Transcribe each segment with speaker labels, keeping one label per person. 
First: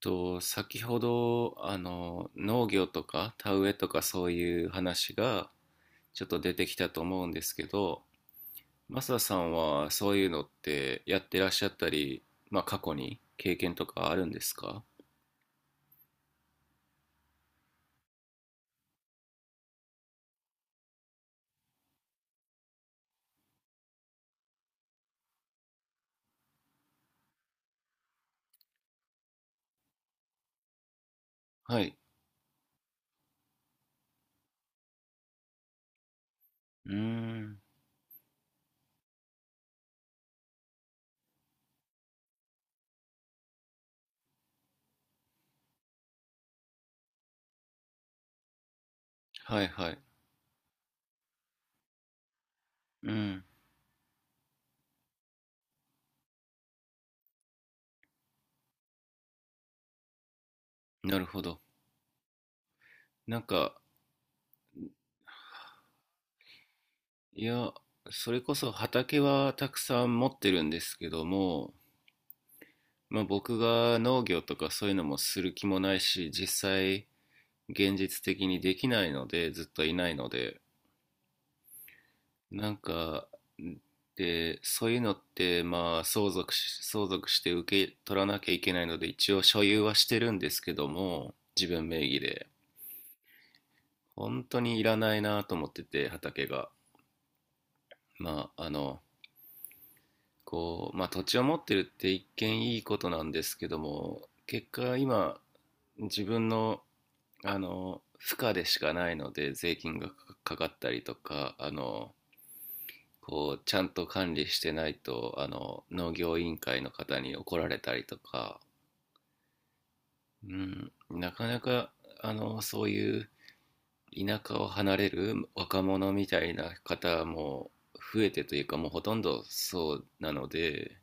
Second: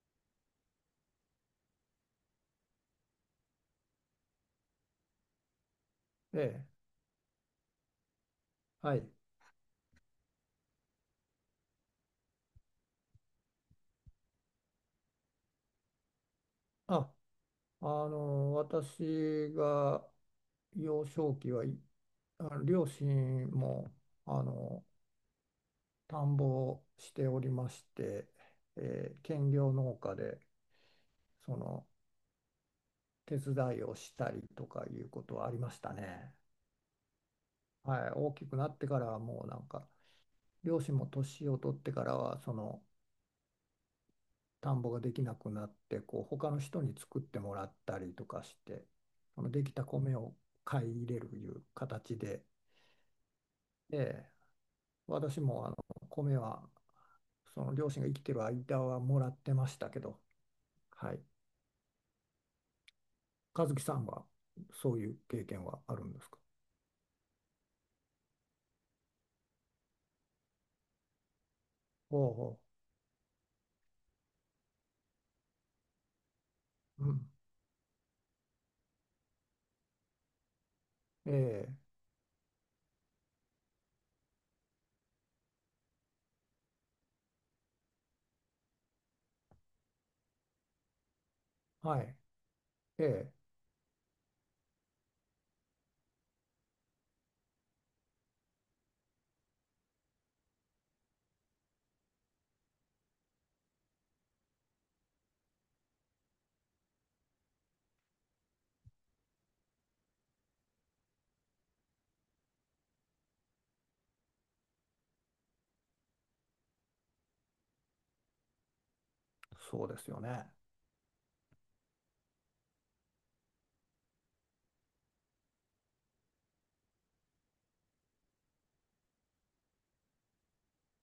Speaker 1: と、先ほど、農業とか田植えとかそういう話がちょっと
Speaker 2: え
Speaker 1: 出
Speaker 2: え、
Speaker 1: てきたと思うんですけど、
Speaker 2: は
Speaker 1: マ
Speaker 2: い。
Speaker 1: サさんはそういうのってやってらっしゃったり、まあ過去に経験とかあるんですか？
Speaker 2: あ、私が幼少期はい、両親も、あの、田んぼをしておりまして、兼業農家で、そ
Speaker 1: は
Speaker 2: の、
Speaker 1: い。
Speaker 2: 手伝いをしたりとかいうことはありましたね。
Speaker 1: うーん。
Speaker 2: はい。大きくなってからはもうなんか、両親も年を取ってからは、田んぼができなくなってこう他の人に作ってもらったりとかしてその
Speaker 1: は
Speaker 2: で
Speaker 1: い
Speaker 2: きた
Speaker 1: はい。
Speaker 2: 米を買い入れるいう形で、
Speaker 1: うん。
Speaker 2: で私も米はその両親が生きてる間はもらってましたけど、は
Speaker 1: な
Speaker 2: い、
Speaker 1: るほど。なん
Speaker 2: 和
Speaker 1: か、
Speaker 2: 樹さんはそういう経験はあるんですか？
Speaker 1: いや、それこそ畑はたくさん持ってるんですけども、
Speaker 2: おうお
Speaker 1: まあ僕が農業とかそういうのもする気もないし、実
Speaker 2: う、
Speaker 1: 際、
Speaker 2: うん、
Speaker 1: 現実的にできないので、ずっといないので、
Speaker 2: ええ
Speaker 1: なんか、で、そういうのって、まあ、相続して受け取らなきゃいけないので、一応所有はしてるんですけども、自分名
Speaker 2: は
Speaker 1: 義で。
Speaker 2: い、ええ
Speaker 1: 本当にいらないなと思ってて、畑が。まあ、こう、まあ、土地を持ってるって一見いいことなんですけども、結果今、自分の、負荷でしかないので、税金がかかったりとか、こうちゃんと管理してないと農業委員会の方に怒られたりとか、
Speaker 2: そうですよね。
Speaker 1: うん、なかなかそういう田舎を離れる若者みたいな方も増えてというか、もうほとんどそうなので、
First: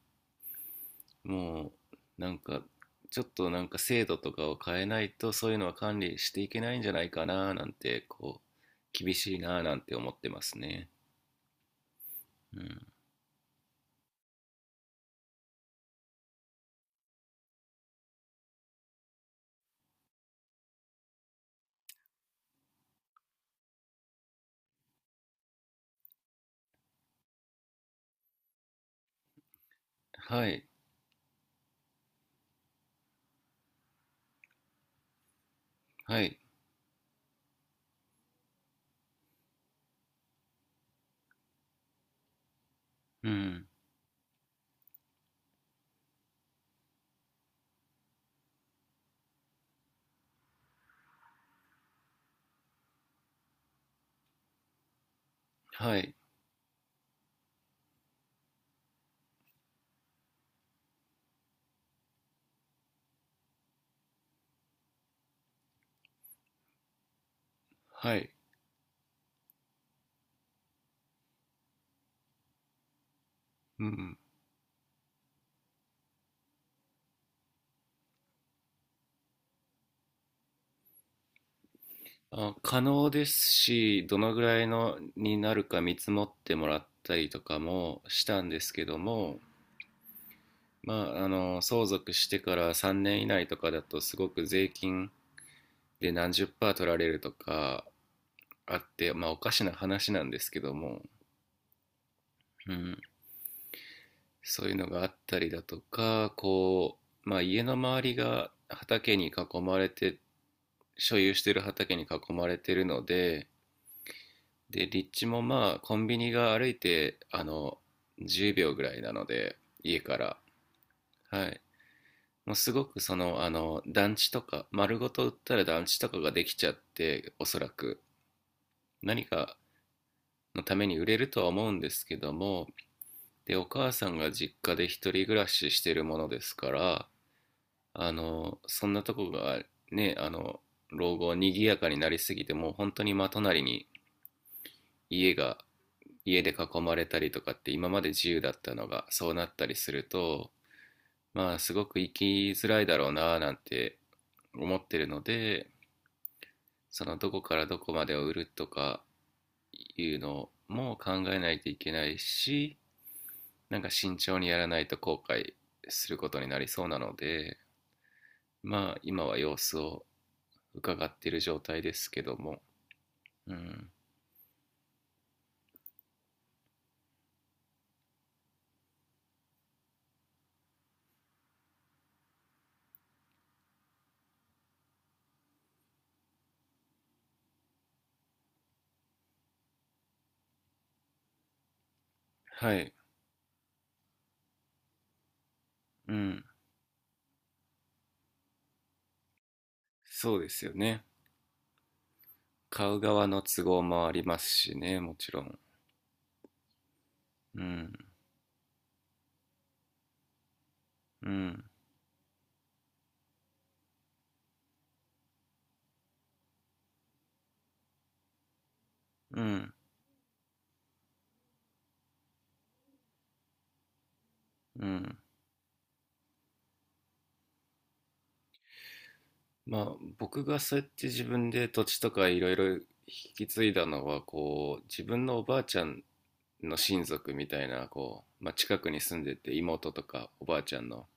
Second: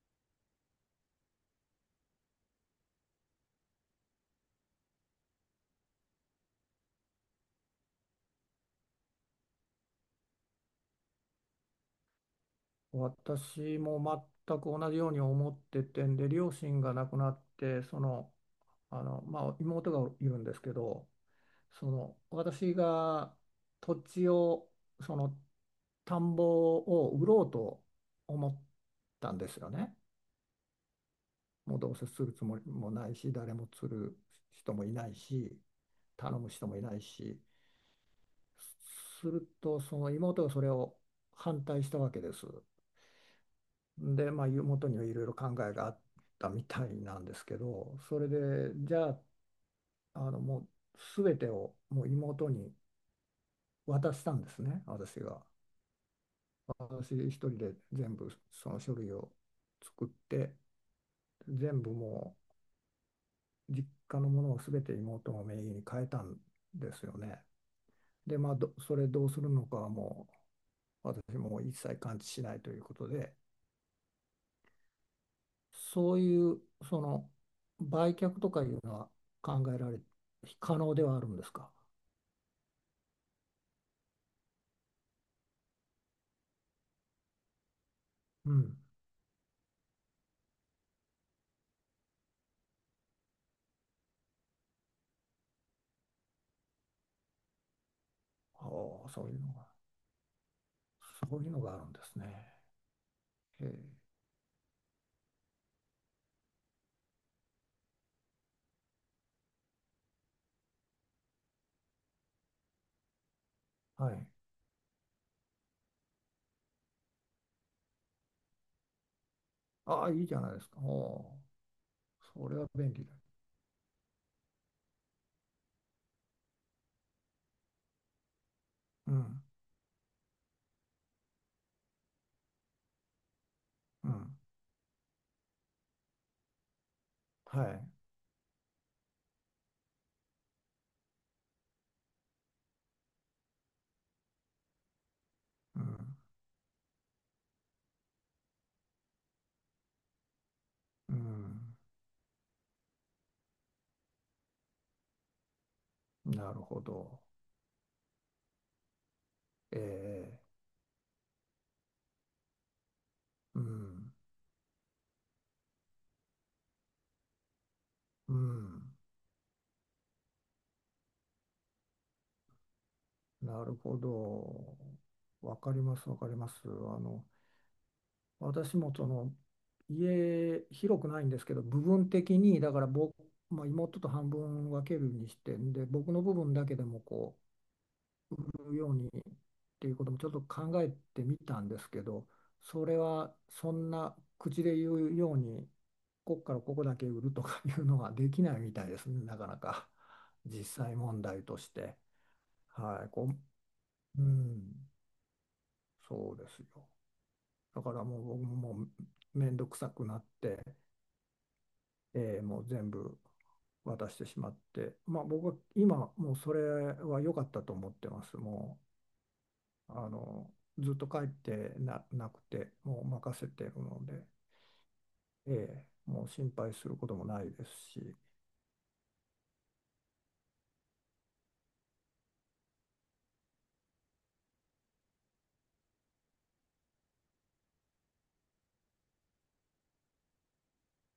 Speaker 1: もうなんか、ちょっとなんか制度とかを変えないとそういうのは管理していけないんじゃないかな、なんてこう、厳しいななんて思ってますね。うん、
Speaker 2: 私も全く同じように思っててんで、両親が亡くなって、妹がいるんですけど、私が土地を、その、田んぼを売ろうと思ったんですよね。
Speaker 1: はい
Speaker 2: もうどうせするつもりもないし、誰も釣る人もいないし、
Speaker 1: はい、
Speaker 2: 頼む人もいないし、すると、その妹がそれを反対したわけです。
Speaker 1: うん、
Speaker 2: で、まあ、元にはいろいろ考えがあったみたいなんですけど、それで、じゃあ、もう全てをもう妹に渡したんですね、私が。
Speaker 1: はい
Speaker 2: 私一人で全部その書類を作って、全部もう実家のものを全て妹の名義に変えたんですよね。
Speaker 1: はい、
Speaker 2: で、まあ、それどうするのかはもう私も一切関知しないということで、
Speaker 1: うん。
Speaker 2: そういうその売却とかいうのは考えられ、可能ではあるんですか？
Speaker 1: あ、可能ですし、どのぐらいのになるか見積もってもらったりとかもしたん
Speaker 2: う
Speaker 1: です
Speaker 2: ん。
Speaker 1: けども、まあ、相続してから3年以内とかだとすごく税金で何十パー取られるとか
Speaker 2: あ
Speaker 1: あっ
Speaker 2: あ、
Speaker 1: て、まあ、おかしな話なんですけども、
Speaker 2: そういうのがあるんですね。
Speaker 1: うん、
Speaker 2: へえ、
Speaker 1: そういうのがあったりだとか、こう、まあ、家の周りが畑に囲まれて、所有している畑に囲まれているので、
Speaker 2: はい。
Speaker 1: で、立地もまあ、コンビニが歩いて、10秒ぐらいなので、家
Speaker 2: ああ、
Speaker 1: か
Speaker 2: いいじ
Speaker 1: ら。
Speaker 2: ゃないですか。おお、
Speaker 1: はい。
Speaker 2: そ
Speaker 1: も
Speaker 2: れ
Speaker 1: う
Speaker 2: は
Speaker 1: すご
Speaker 2: 便
Speaker 1: く
Speaker 2: 利だ。
Speaker 1: その、団地とか、丸ごと売ったら団地とかができちゃって、おそらく、
Speaker 2: う
Speaker 1: 何
Speaker 2: ん、
Speaker 1: かのために売れるとは思うんですけども、で、お母さ
Speaker 2: う
Speaker 1: んが
Speaker 2: ん、
Speaker 1: 実家で一人暮らししてるものですから、
Speaker 2: はい。
Speaker 1: そんなとこがね、老後にぎやかになりすぎて、もう本当に真隣に家が
Speaker 2: うん、
Speaker 1: 家で囲まれたりとかって、今まで自由だったのがそうなったりすると、
Speaker 2: う
Speaker 1: まあす
Speaker 2: ん、
Speaker 1: ごく生きづらいだろうななんて思ってるので、
Speaker 2: なるほ
Speaker 1: その
Speaker 2: ど。
Speaker 1: どこからどこまでを売るとか
Speaker 2: え
Speaker 1: いう
Speaker 2: え、
Speaker 1: のも考えないといけないし、
Speaker 2: う
Speaker 1: なんか
Speaker 2: ん、
Speaker 1: 慎重にやらないと後悔することになりそうなので、
Speaker 2: う
Speaker 1: ま
Speaker 2: ん、
Speaker 1: あ今は様子を伺っている状態ですけども。う
Speaker 2: なる
Speaker 1: ん、
Speaker 2: ほど。わかります、わかります。あの、私もその家広くないんですけど部分的にだから僕、まあ、妹と半分分けるにしてんで僕の部分だけでもこう売るようにっていうこともちょっと考えてみたんですけど
Speaker 1: は
Speaker 2: そ
Speaker 1: い、
Speaker 2: れはそんな口で言うように
Speaker 1: う
Speaker 2: ここ
Speaker 1: ん、
Speaker 2: からここだけ売るとかいうのはできないみたいですねなかなか
Speaker 1: そう で
Speaker 2: 実
Speaker 1: すよ
Speaker 2: 際
Speaker 1: ね。
Speaker 2: 問題として。
Speaker 1: 買う
Speaker 2: はい、
Speaker 1: 側
Speaker 2: こ
Speaker 1: の都合もあ
Speaker 2: う、
Speaker 1: り
Speaker 2: う
Speaker 1: ますし
Speaker 2: ん、
Speaker 1: ね、もちろん。
Speaker 2: そうですよ。
Speaker 1: う
Speaker 2: だか
Speaker 1: ん、
Speaker 2: らもう僕ももう面倒くさくなって。
Speaker 1: うん、
Speaker 2: もう全部渡してしまって、まあ、僕は今もうそれは良かったと思ってます。も
Speaker 1: うん、
Speaker 2: うずっと帰ってな、なくてもう任せてるので、
Speaker 1: うん。
Speaker 2: ええもう心配することもないですし、
Speaker 1: まあ、僕がそうやって自分で土地とかいろいろ引き継いだのは、こう、自分のおばあちゃんの親族みたいな、こう、まあ、近くに住んでて、妹とかおばあちゃんの。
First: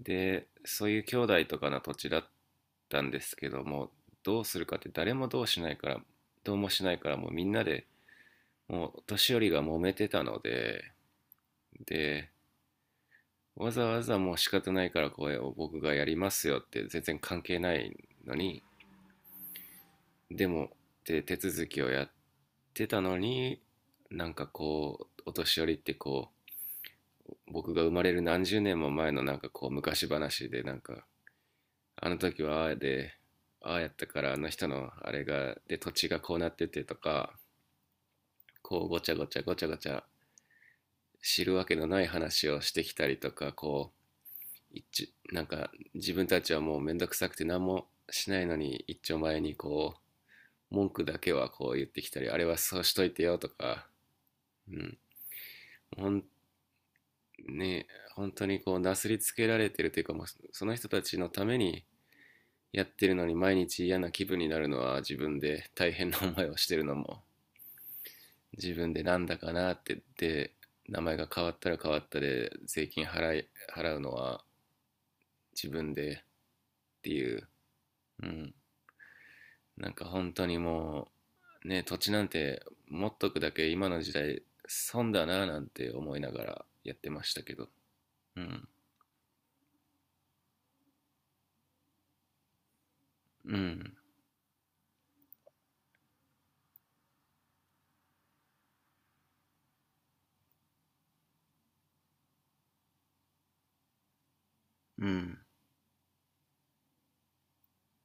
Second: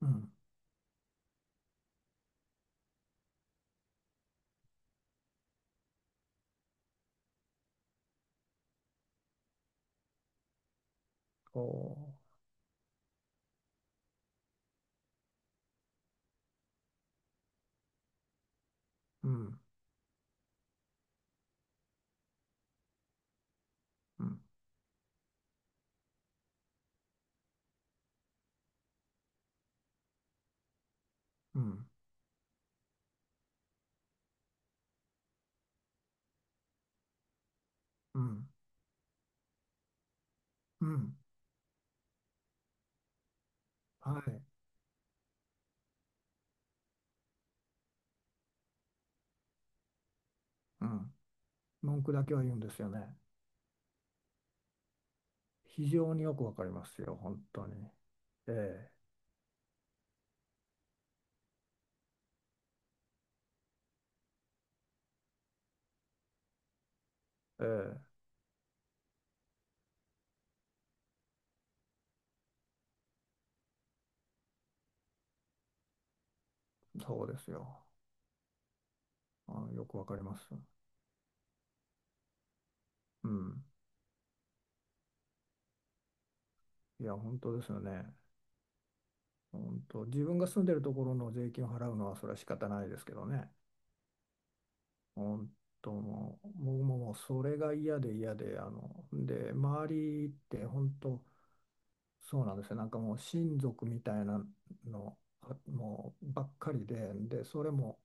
Speaker 2: うん、
Speaker 1: で、そういう兄弟とかの土地だったんですけども、どうするかって、誰もどうしないから、どうもしないから、もうみんなで、もうお年寄りが揉めてたので、
Speaker 2: こ
Speaker 1: で、わざわざもう仕方ないからこれを僕がやりますよって、全然関係ないのに、
Speaker 2: う、うん、
Speaker 1: でもで手続きをやってたのに、
Speaker 2: う
Speaker 1: なん
Speaker 2: ん、
Speaker 1: かこうお年寄りって、こう僕が生まれる何十年も前のなんかこう昔話で、なんか
Speaker 2: うん、
Speaker 1: あの時はああで、ああやったからあの人のあれがで、土地がこうなっててとか、
Speaker 2: うん、
Speaker 1: こうごちゃごちゃごちゃごちゃ
Speaker 2: うん、
Speaker 1: 知るわけのない話をしてきたりとか、こ
Speaker 2: はい、
Speaker 1: う、一なんか自分たちはもうめんどくさくて何もしないのに、一丁前にこう
Speaker 2: う
Speaker 1: 文句
Speaker 2: ん、
Speaker 1: だけはこう言って
Speaker 2: 文
Speaker 1: き
Speaker 2: 句
Speaker 1: た
Speaker 2: だ
Speaker 1: り、
Speaker 2: け
Speaker 1: あ
Speaker 2: は
Speaker 1: れ
Speaker 2: 言う
Speaker 1: は
Speaker 2: んで
Speaker 1: そ
Speaker 2: す
Speaker 1: う
Speaker 2: よ
Speaker 1: しとい
Speaker 2: ね。
Speaker 1: てよとか、うん、
Speaker 2: 非
Speaker 1: ほ
Speaker 2: 常に
Speaker 1: ん
Speaker 2: よくわかりますよ、本当に。
Speaker 1: ね本当にこう
Speaker 2: え
Speaker 1: な
Speaker 2: え
Speaker 1: すりつけられてるというか、もう、その人たちのためにやってるのに毎日嫌な気分になるのは自分で、大変な思いをしてるのも
Speaker 2: ええ
Speaker 1: 自分で、なんだかなって、で名前が変わったら変わったで、税金払うのは自分でって
Speaker 2: そう
Speaker 1: い
Speaker 2: で
Speaker 1: う、
Speaker 2: すよ。
Speaker 1: うん、
Speaker 2: あの、よ
Speaker 1: なん
Speaker 2: く
Speaker 1: か
Speaker 2: わかり
Speaker 1: 本
Speaker 2: ま
Speaker 1: 当
Speaker 2: す。
Speaker 1: にもう、ね、土地なんて持っ
Speaker 2: う
Speaker 1: とくだ
Speaker 2: ん
Speaker 1: け今の時代損だななんて思いながらやっ
Speaker 2: い
Speaker 1: て
Speaker 2: や、
Speaker 1: まし
Speaker 2: 本
Speaker 1: たけ
Speaker 2: 当で
Speaker 1: ど。
Speaker 2: すよね。
Speaker 1: うん、
Speaker 2: 本当、自分が住んでるところの税金を払うのは、それは仕方ないですけどね。
Speaker 1: うん、
Speaker 2: 本当、もう、僕ももうそれが嫌で嫌で、あの、で、周りって本当、そうなんですよ。もう親族みたいな
Speaker 1: う
Speaker 2: の、
Speaker 1: ん、
Speaker 2: もうばっかりで、で、それも、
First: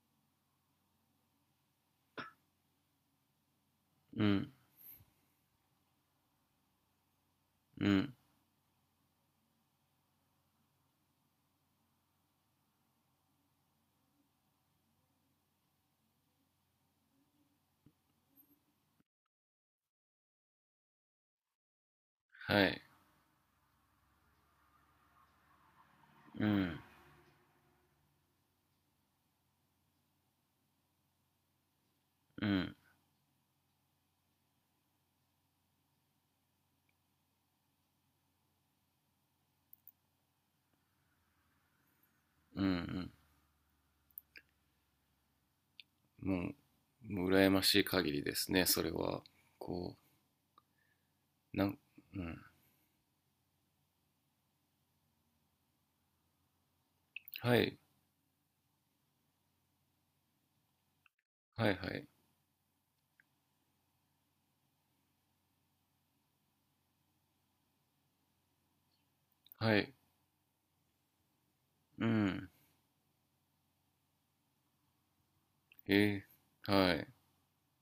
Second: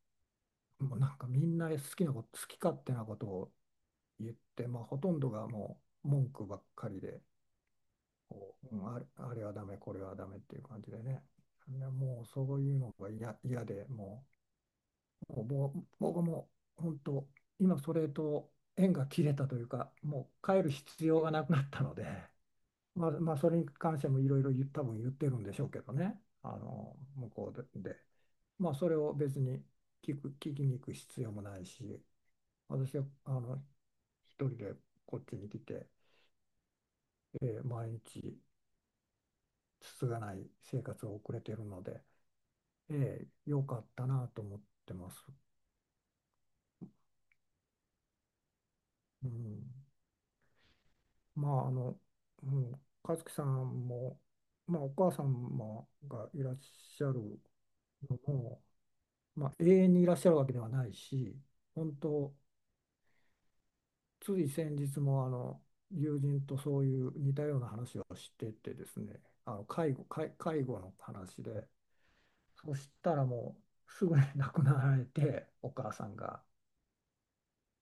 Speaker 2: もうなんかみんな好き勝手なことを
Speaker 1: う
Speaker 2: 言っ
Speaker 1: ん、
Speaker 2: て、まあ、ほとんどがもう文句ばっかりで、
Speaker 1: うん、
Speaker 2: こう、あれはダメ、これはダメっていう感じでね。いやもうそういうのが嫌で、もうぼ僕も本当、今それと縁が切れたというか、もう帰る必要がなくなったので、
Speaker 1: はい、
Speaker 2: まあ、まあ、それに関してもいろいろ多分言ってるんでしょうけどね、
Speaker 1: う
Speaker 2: あ
Speaker 1: ん、
Speaker 2: の向こうで、でまあ、それを別に聞きに行く必要もないし、
Speaker 1: うん、
Speaker 2: 私はあの一人でこっちに来て、毎日つつがない生活を送れているので、
Speaker 1: うん、
Speaker 2: ええ、良かったなと思ってます。
Speaker 1: うん。もう、もう羨ましい限りですね、それは。
Speaker 2: うん、
Speaker 1: こ
Speaker 2: ま
Speaker 1: う、
Speaker 2: あ、あの、
Speaker 1: うん。
Speaker 2: うん、和樹さんも、まあ、お母様がいらっしゃる
Speaker 1: はい、
Speaker 2: のも、まあ、永遠にいらっしゃるわけではないし、
Speaker 1: はい、は
Speaker 2: 本
Speaker 1: い、
Speaker 2: 当、つい先日もあの友人とそういう似たような話をしててですね、
Speaker 1: はい、
Speaker 2: 介護の話で、
Speaker 1: うん、
Speaker 2: そしたらもうすぐに亡くなられて、お母さん
Speaker 1: え
Speaker 2: が。
Speaker 1: はい、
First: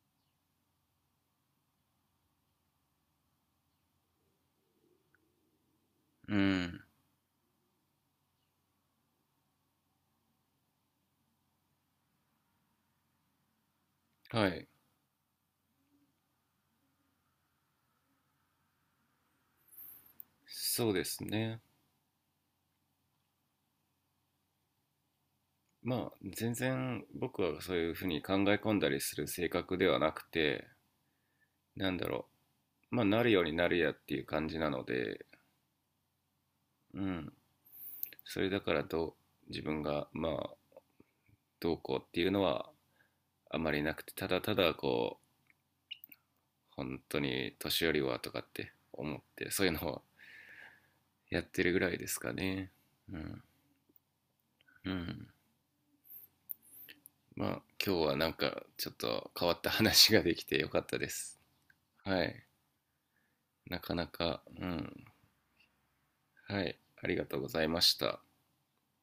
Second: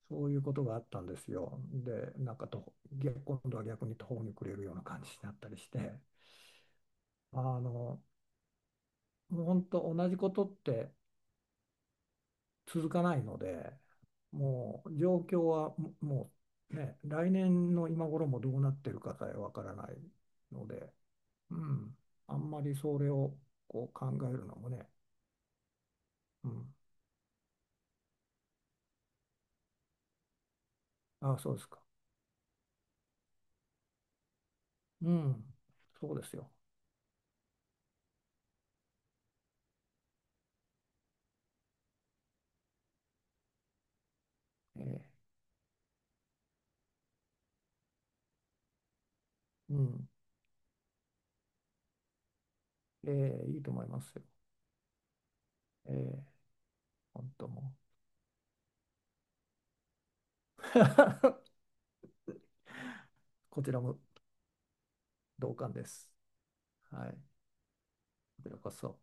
Speaker 2: そういうことがあったんですよ。で、なんかと、逆今度は逆に途方に暮れるような感じになったりして、
Speaker 1: うん、
Speaker 2: あの、もう本当同じことって続かないので、
Speaker 1: はい、
Speaker 2: もう状況はうね、来年の今頃もどうなってるかさえわからないの
Speaker 1: そ
Speaker 2: で、
Speaker 1: うです
Speaker 2: う
Speaker 1: ね。
Speaker 2: ん、あんまりそれをこう考えるのもね、
Speaker 1: まあ
Speaker 2: う
Speaker 1: 全
Speaker 2: ん、
Speaker 1: 然僕はそういうふうに考え込んだりする性格ではなくて、
Speaker 2: あ、そうですか。
Speaker 1: なんだろう、まあなるようになるやっていう感じなの
Speaker 2: う
Speaker 1: で、
Speaker 2: ん、そうですよ。
Speaker 1: うん、それだから、自分がまあどうこうっていうのはあまりなくて、ただただ
Speaker 2: え
Speaker 1: こう
Speaker 2: え
Speaker 1: 本当に年寄りはとかって思って、そういう
Speaker 2: う
Speaker 1: のを
Speaker 2: ん、
Speaker 1: やってるぐらいですかね。
Speaker 2: え
Speaker 1: うん、
Speaker 2: えいいと思いますよ。
Speaker 1: うん。
Speaker 2: ええ、本
Speaker 1: ま
Speaker 2: 当
Speaker 1: あ
Speaker 2: も
Speaker 1: 今日はなんかちょっと変わった話ができてよかったで
Speaker 2: う。
Speaker 1: す。 はい、
Speaker 2: こち
Speaker 1: な
Speaker 2: ら
Speaker 1: か
Speaker 2: も
Speaker 1: なか。うん。
Speaker 2: 同感です。
Speaker 1: はい、あ
Speaker 2: はい。
Speaker 1: り
Speaker 2: こ
Speaker 1: がとうございました。
Speaker 2: ちらこそ。